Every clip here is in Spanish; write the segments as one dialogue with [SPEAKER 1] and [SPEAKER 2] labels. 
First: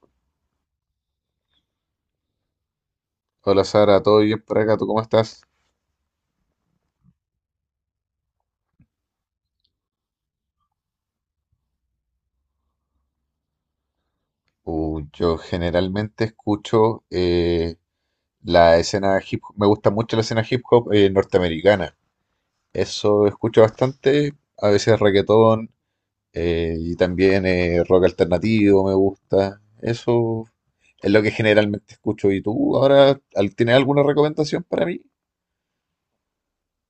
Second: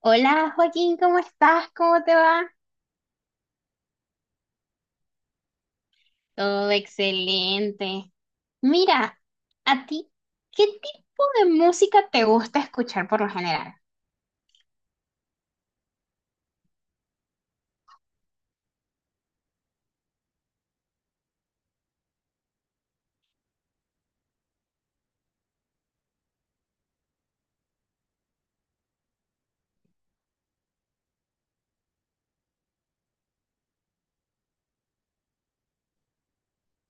[SPEAKER 1] Hola Joaquín, ¿cómo estás? ¿Cómo te va?
[SPEAKER 2] Hola Sara, ¿todo bien por acá? ¿Tú cómo estás?
[SPEAKER 1] Todo excelente. Mira, a ti, ¿qué tipo de música te gusta escuchar por lo general?
[SPEAKER 2] Yo generalmente escucho la escena hip hop, me gusta mucho la escena hip hop norteamericana. Eso escucho bastante, a veces reggaetón y también rock alternativo me gusta. Eso es lo que generalmente escucho. ¿Y tú ahora tienes alguna recomendación para mí?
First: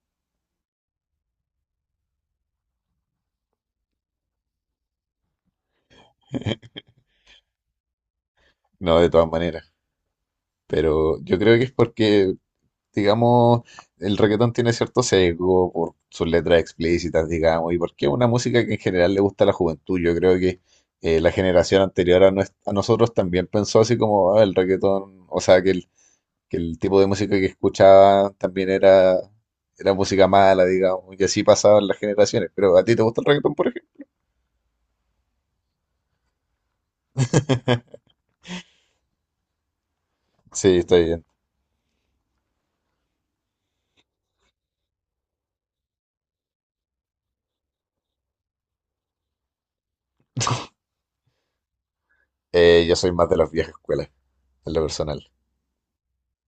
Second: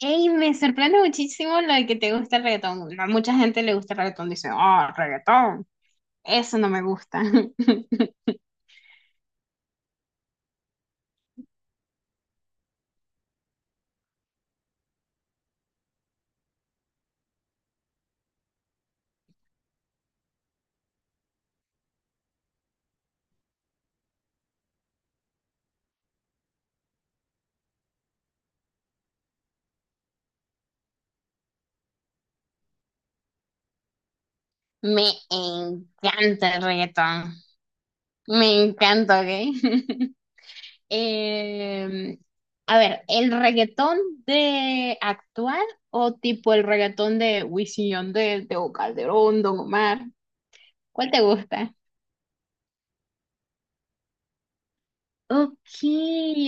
[SPEAKER 1] Ey, me sorprende muchísimo lo de que te gusta el reggaetón. A mucha gente le gusta el reggaetón, dice, oh, reggaetón, eso no me gusta.
[SPEAKER 2] No, de todas maneras. Pero yo creo que es porque, digamos, el reggaetón tiene cierto sesgo por sus letras explícitas, digamos, y porque es una música que en general le gusta a la juventud. Yo creo que la generación anterior a, a nosotros también pensó así como: "Ah, el reggaetón, o sea, que el tipo de música que escuchaba también era música mala", digamos, y así pasaban las generaciones. Pero ¿a ti te gusta el reggaetón, por ejemplo?
[SPEAKER 1] Me encanta el reggaetón, me encanta, ¿ok?
[SPEAKER 2] Sí, estoy bien.
[SPEAKER 1] Eh, a ver, ¿el reggaetón de actual o tipo el reggaetón de Wisin y Yandel, Tego Calderón, Don Omar? ¿Cuál te gusta?
[SPEAKER 2] Yo soy más de las viejas escuelas, en lo personal.
[SPEAKER 1] Ok,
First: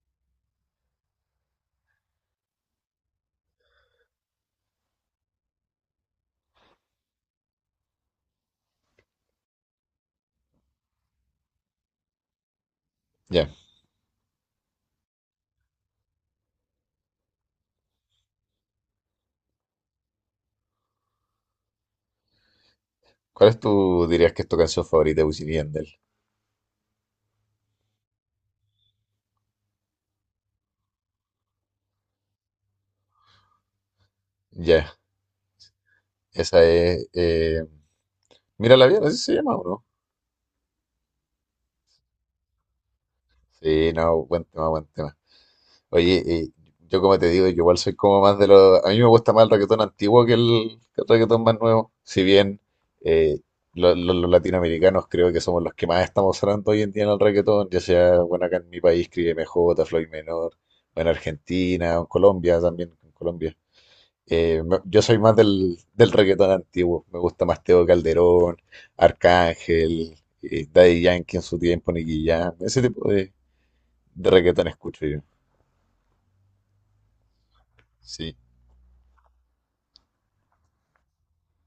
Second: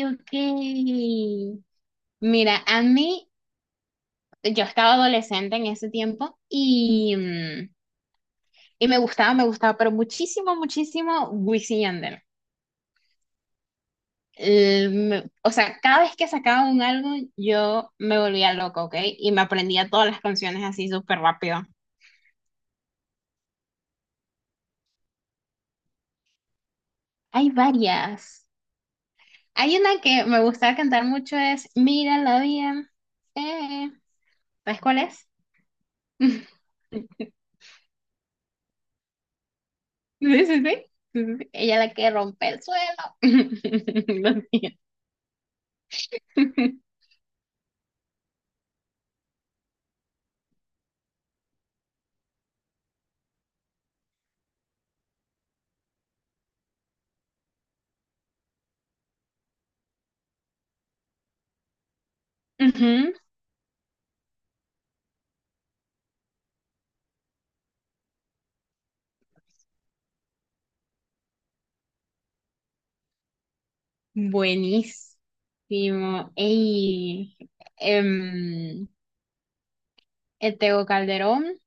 [SPEAKER 1] ok. Mira, a mí, yo estaba adolescente en ese tiempo y, y me gustaba, pero muchísimo Wisin y Yandel.
[SPEAKER 2] Ya.
[SPEAKER 1] O sea, cada vez que sacaba un álbum, yo me volvía loca, ¿ok? Y me aprendía todas las canciones así súper rápido.
[SPEAKER 2] ¿Cuál es tu, dirías que es tu canción favorita de Wisin y Yandel?
[SPEAKER 1] Hay varias. Hay una que me gusta cantar mucho es Mírala bien. Eh, ¿Sabes
[SPEAKER 2] Ya.
[SPEAKER 1] cuál es?
[SPEAKER 2] Esa es, Mira la vida, así se llama, ¿o no?
[SPEAKER 1] sí, sí. Sí, sí, sí. Ella la que rompe el suelo.
[SPEAKER 2] Sí, no,
[SPEAKER 1] Lo
[SPEAKER 2] buen tema,
[SPEAKER 1] siento.
[SPEAKER 2] buen tema. Oye, yo como te digo, yo igual soy como más de los. A mí me gusta más el reggaetón antiguo que el reggaetón más nuevo. Si bien eh, los latinoamericanos creo que somos los que más estamos sonando hoy en día en el reggaetón, ya sea, bueno, acá en mi país, Cris M j Floyd Menor, o en Argentina, o en Colombia también, en
[SPEAKER 1] Ujú.
[SPEAKER 2] Colombia. Yo soy más del reggaetón antiguo. Me gusta más Teo Calderón, Arcángel, Daddy Yankee en su tiempo, Nicky Jam. Ese tipo de reggaetón escucho
[SPEAKER 1] Buenísimo.
[SPEAKER 2] yo.
[SPEAKER 1] Ey,
[SPEAKER 2] Sí,
[SPEAKER 1] em, el Tego Calderón,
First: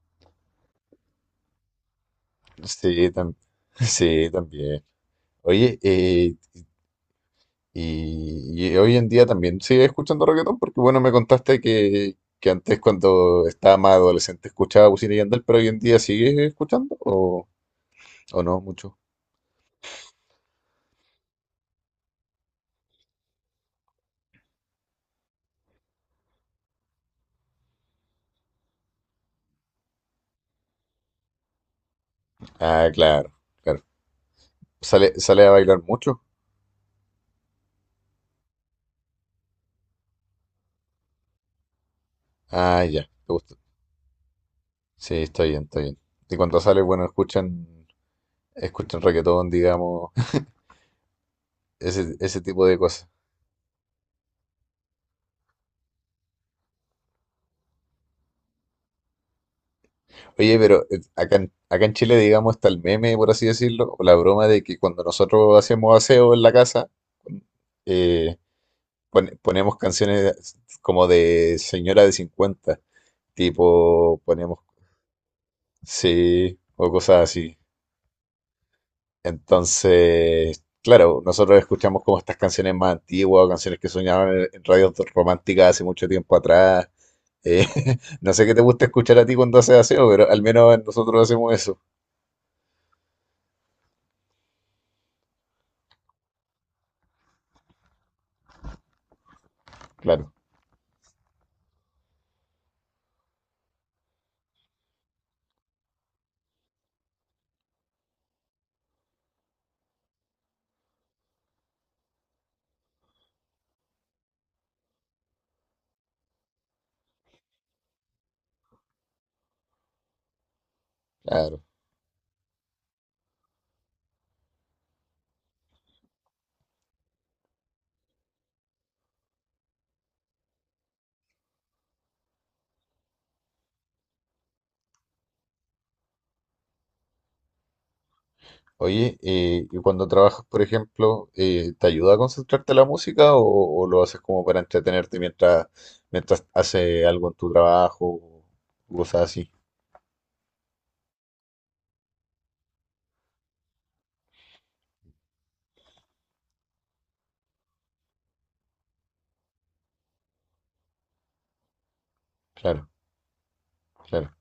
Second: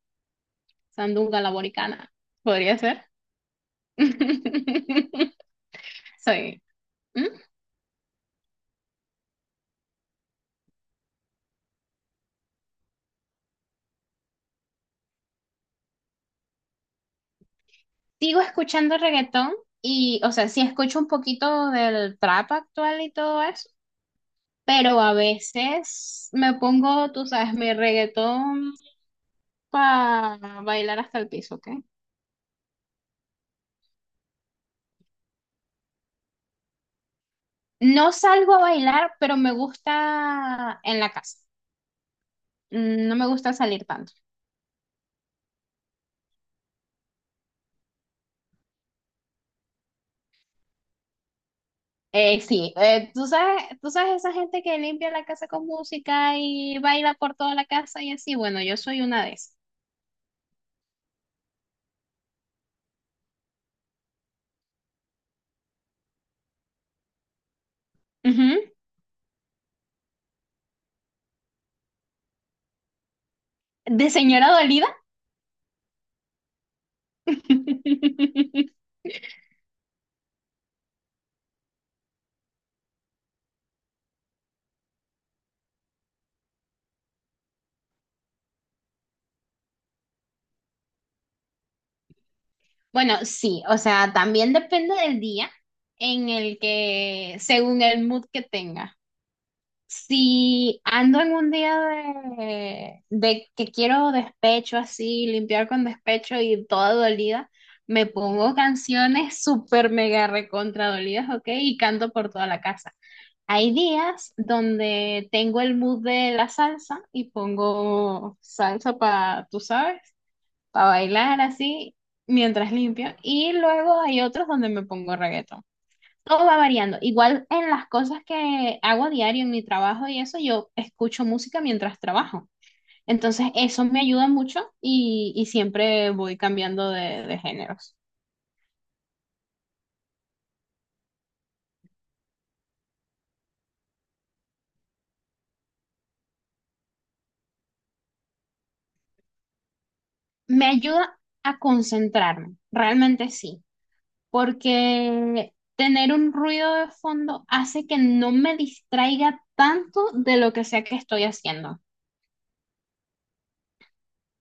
[SPEAKER 1] Sandunga la Boricana. ¿Podría ser?
[SPEAKER 2] sí, sí, también. Oye,
[SPEAKER 1] Soy.
[SPEAKER 2] y hoy en día también sigues escuchando reggaetón porque, bueno, me contaste que antes cuando estaba más adolescente escuchaba Wisin y Yandel, pero hoy en día sigues escuchando
[SPEAKER 1] Sigo
[SPEAKER 2] o no
[SPEAKER 1] escuchando
[SPEAKER 2] mucho.
[SPEAKER 1] reggaetón y, o sea, sí escucho un poquito del trap actual y todo eso, pero a veces me pongo, tú sabes, mi reggaetón para bailar hasta el piso, ¿ok?
[SPEAKER 2] Ah, claro, claro. ¿Sale, sale a bailar mucho?
[SPEAKER 1] No salgo a bailar, pero me gusta en la casa.
[SPEAKER 2] Ah, ya,
[SPEAKER 1] Mm,
[SPEAKER 2] te
[SPEAKER 1] no me gusta
[SPEAKER 2] gusta.
[SPEAKER 1] salir tanto.
[SPEAKER 2] Sí, está bien, está bien. Y cuando sale, bueno, escuchan, escuchan reggaetón, digamos, ese
[SPEAKER 1] Eh,
[SPEAKER 2] tipo
[SPEAKER 1] sí,
[SPEAKER 2] de cosas.
[SPEAKER 1] eh, tú sabes esa gente que limpia la casa con música y baila por toda la casa y así, bueno, yo soy una de esas.
[SPEAKER 2] Oye, pero acá en, acá en Chile, digamos, está el meme, por así decirlo, o la broma de que cuando nosotros hacemos aseo en la casa, eh,
[SPEAKER 1] Ujú.
[SPEAKER 2] ponemos canciones como de señora de 50,
[SPEAKER 1] De
[SPEAKER 2] tipo,
[SPEAKER 1] señora
[SPEAKER 2] ponemos,
[SPEAKER 1] dolida.
[SPEAKER 2] sí, o cosas así. Entonces, claro, nosotros escuchamos como estas canciones más antiguas, o canciones que soñaban en radios románticas hace mucho tiempo atrás. Eh, no sé qué te gusta escuchar a ti cuando haces aseo, pero al menos nosotros hacemos eso.
[SPEAKER 1] Bueno, sí, o sea, también depende del día en el que, según el mood que tenga.
[SPEAKER 2] Claro,
[SPEAKER 1] Si ando en un día de que quiero despecho así, limpiar con despecho y toda dolida, me pongo canciones súper mega recontra dolidas, ¿ok? Y canto por toda la casa. Hay días donde tengo el mood de la salsa y pongo salsa para, tú sabes, para bailar
[SPEAKER 2] claro.
[SPEAKER 1] así mientras limpio. Y luego hay otros donde me pongo reggaetón. Todo va variando. Igual en las cosas que hago a diario en mi trabajo y eso, yo escucho música mientras trabajo. Entonces eso me ayuda mucho y siempre voy cambiando de géneros.
[SPEAKER 2] Oye, y cuando trabajas, por ejemplo, ¿te ayuda a concentrarte la música o lo haces como para entretenerte mientras, mientras haces algo en tu trabajo o cosas así?
[SPEAKER 1] Me ayuda a concentrarme, realmente sí, porque tener un ruido de fondo hace que no me distraiga tanto de lo que sea que estoy haciendo.
[SPEAKER 2] Claro, claro.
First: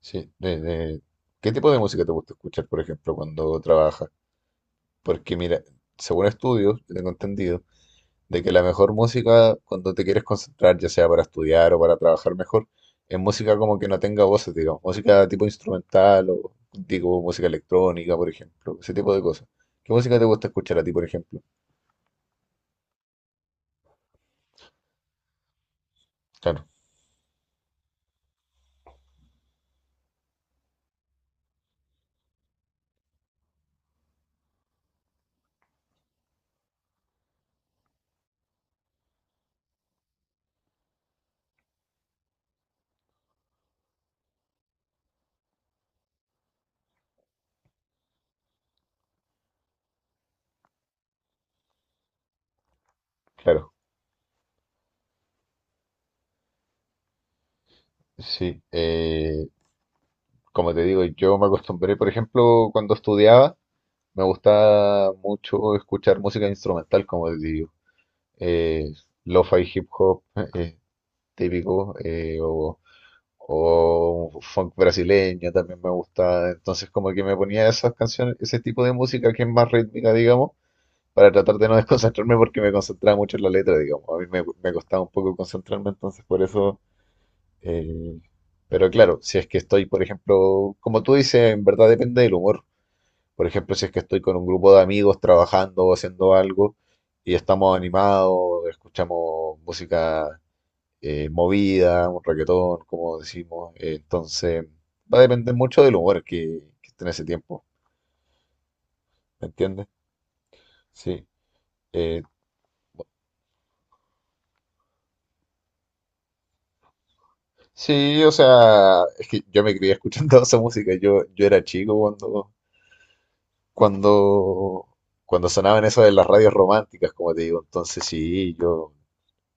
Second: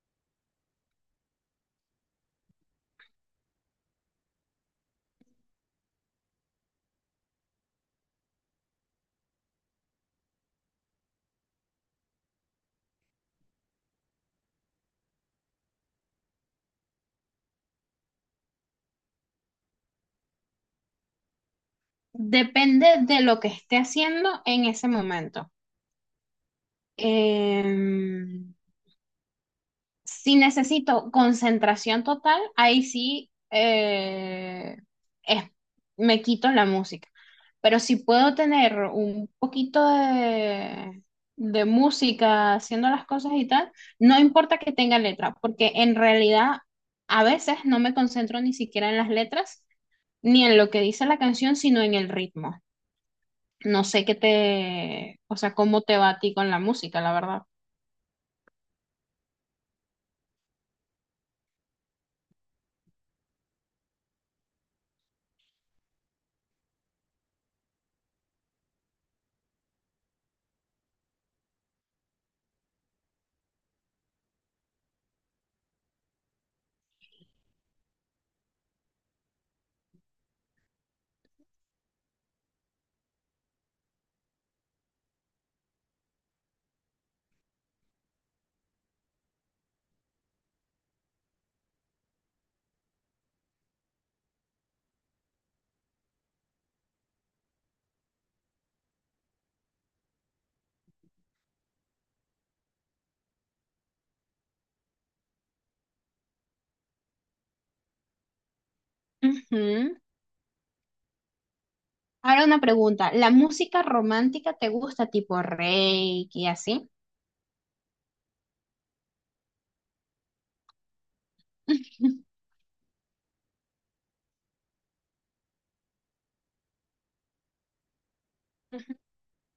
[SPEAKER 2] Sí, ¿qué tipo de música te gusta escuchar, por ejemplo, cuando trabajas? Porque mira, según estudios, yo tengo entendido de que la mejor música cuando te quieres concentrar, ya sea para estudiar o para trabajar mejor, es música como que no tenga voces, digamos, música tipo instrumental o digo música electrónica, por ejemplo, ese tipo de cosas. ¿Qué música te gusta escuchar a ti, por ejemplo?
[SPEAKER 1] Depende de lo que esté haciendo en ese momento.
[SPEAKER 2] Claro,
[SPEAKER 1] Em, si necesito concentración total, ahí sí, es- me quito la música. Pero si puedo tener un poquito de música haciendo las cosas y tal, no importa que tenga letra, porque en realidad a veces no me concentro ni siquiera en las letras ni en lo que dice la canción, sino en el ritmo.
[SPEAKER 2] claro,
[SPEAKER 1] No sé qué te, o sea, cómo te va a ti con la música, la verdad.
[SPEAKER 2] sí. Como te digo, yo me acostumbré, por ejemplo, cuando estudiaba, me gusta mucho escuchar música instrumental, como les digo. Eh, Lo-fi hip hop eh, típico, o funk brasileño también me gusta. Entonces, como que me ponía esas canciones, ese tipo de música que es más rítmica, digamos, para tratar de no desconcentrarme porque me concentraba mucho en la letra, digamos. A mí me, me costaba un poco concentrarme, entonces por eso. eh, pero claro, si es que estoy, por ejemplo, como tú dices, en verdad depende del humor. Por ejemplo, si es que estoy con un grupo de amigos trabajando o haciendo algo y estamos animados, escuchamos música movida, un reggaetón, como decimos. Entonces, va a depender mucho del humor que esté en ese tiempo, ¿me entiendes?
[SPEAKER 1] Ujú.
[SPEAKER 2] Sí. Eh,
[SPEAKER 1] Ahora una pregunta, ¿la música romántica te gusta tipo reiki y así?
[SPEAKER 2] sí, o sea, es que yo me crié escuchando esa música. Yo era chico cuando, cuando, cuando sonaban eso de las radios románticas, como te digo. Entonces, sí, yo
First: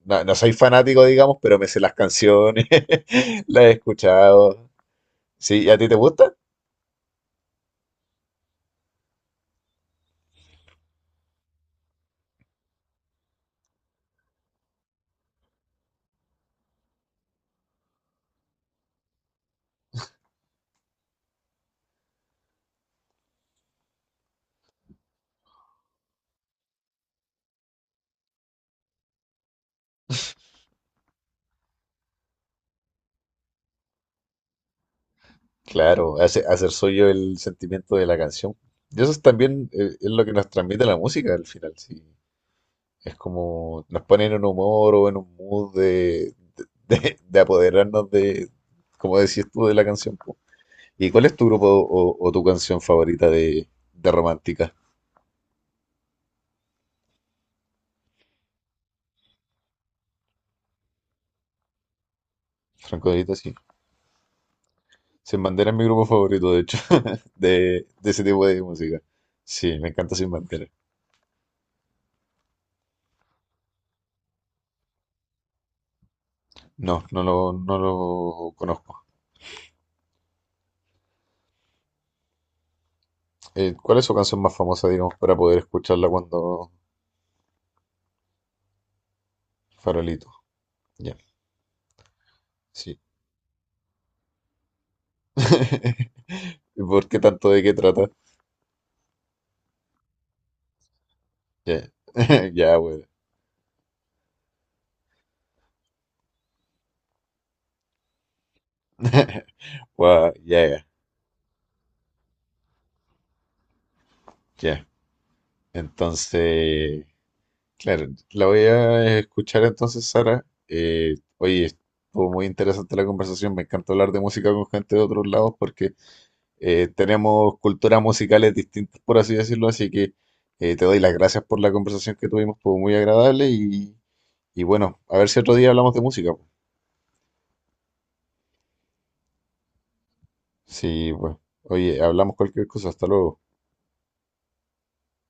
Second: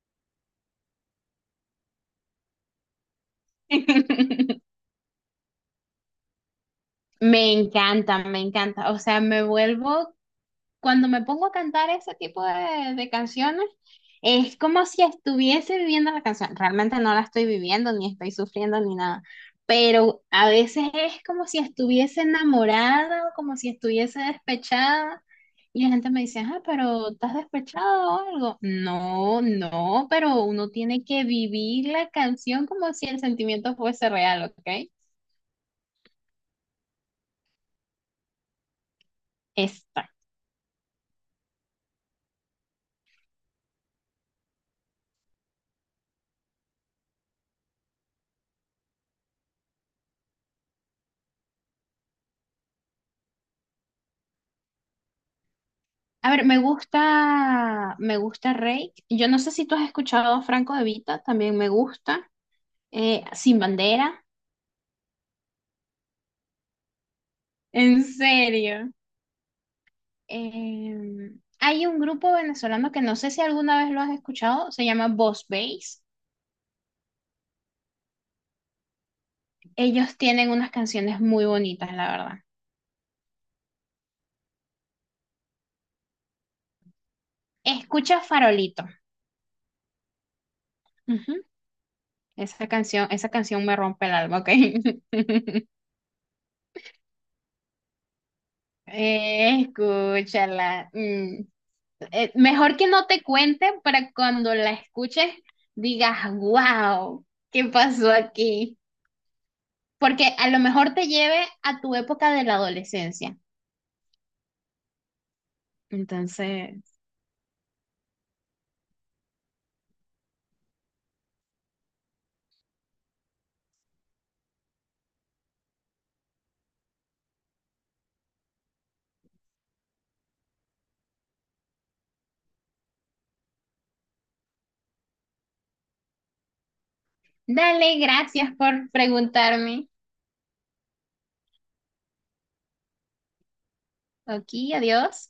[SPEAKER 2] no, no soy fanático, digamos, pero me sé las canciones, las he escuchado. Sí, y ¿a ti te gusta?
[SPEAKER 1] Me encanta, me encanta. O sea, me vuelvo cuando me pongo a cantar ese tipo de canciones, es como si estuviese viviendo la canción. Realmente no la estoy viviendo, ni estoy sufriendo, ni nada. Pero a veces es como si estuviese enamorada o como si estuviese despechada. Y la gente me dice, ah, pero ¿estás despechada o algo? No, no, pero uno tiene que vivir la canción como si el sentimiento fuese real, ¿ok?
[SPEAKER 2] Claro, hace, hacer suyo el sentimiento de la canción. Y eso es también
[SPEAKER 1] Exacto.
[SPEAKER 2] es lo que nos transmite la música al final, sí. Es como nos pone en un humor o en un mood de, de apoderarnos de, como decías tú, de la canción, po. ¿Y cuál es tu grupo o tu canción favorita de romántica?
[SPEAKER 1] A ver, me gusta Rake. Yo no sé si tú has escuchado a Franco De Vita, también me gusta.
[SPEAKER 2] Franco de Vita, sí.
[SPEAKER 1] Sin Bandera.
[SPEAKER 2] Sin Bandera es mi grupo favorito, de hecho,
[SPEAKER 1] En
[SPEAKER 2] de ese tipo de
[SPEAKER 1] serio.
[SPEAKER 2] música. Sí, me encanta Sin Bandera.
[SPEAKER 1] Eh, Hay un grupo venezolano que no sé si alguna vez lo has escuchado, se llama Boss Bass.
[SPEAKER 2] No, no lo, no lo conozco.
[SPEAKER 1] Ellos tienen unas canciones muy bonitas, la verdad.
[SPEAKER 2] ¿Cuál es su canción más famosa, digamos, para poder escucharla cuando,
[SPEAKER 1] Escucha Farolito.
[SPEAKER 2] farolito? Ya,
[SPEAKER 1] Ujú.
[SPEAKER 2] sí.
[SPEAKER 1] Esa canción me rompe el alma, ¿ok?
[SPEAKER 2] ¿Y ¿Por qué tanto, de qué trata?
[SPEAKER 1] Escúchala. Mm.
[SPEAKER 2] Ya,
[SPEAKER 1] Mejor
[SPEAKER 2] ya,
[SPEAKER 1] que
[SPEAKER 2] bueno.
[SPEAKER 1] no te cuente para cuando la escuches digas, wow, ¿qué pasó aquí? Porque a lo
[SPEAKER 2] Ya, ya,
[SPEAKER 1] mejor te lleve a tu época de la adolescencia.
[SPEAKER 2] ya.
[SPEAKER 1] Entonces,
[SPEAKER 2] Entonces, claro, la voy a escuchar entonces, Sara. Oye, estuvo muy interesante la conversación. Me encanta hablar de música con gente de otros lados porque tenemos culturas musicales distintas, por así decirlo, así que te doy las gracias por la conversación que tuvimos, fue muy agradable y bueno, a ver si otro día hablamos de música, pues.
[SPEAKER 1] dale, gracias por preguntarme.
[SPEAKER 2] Sí, pues, oye, hablamos cualquier cosa, hasta luego.
[SPEAKER 1] Aquí, adiós.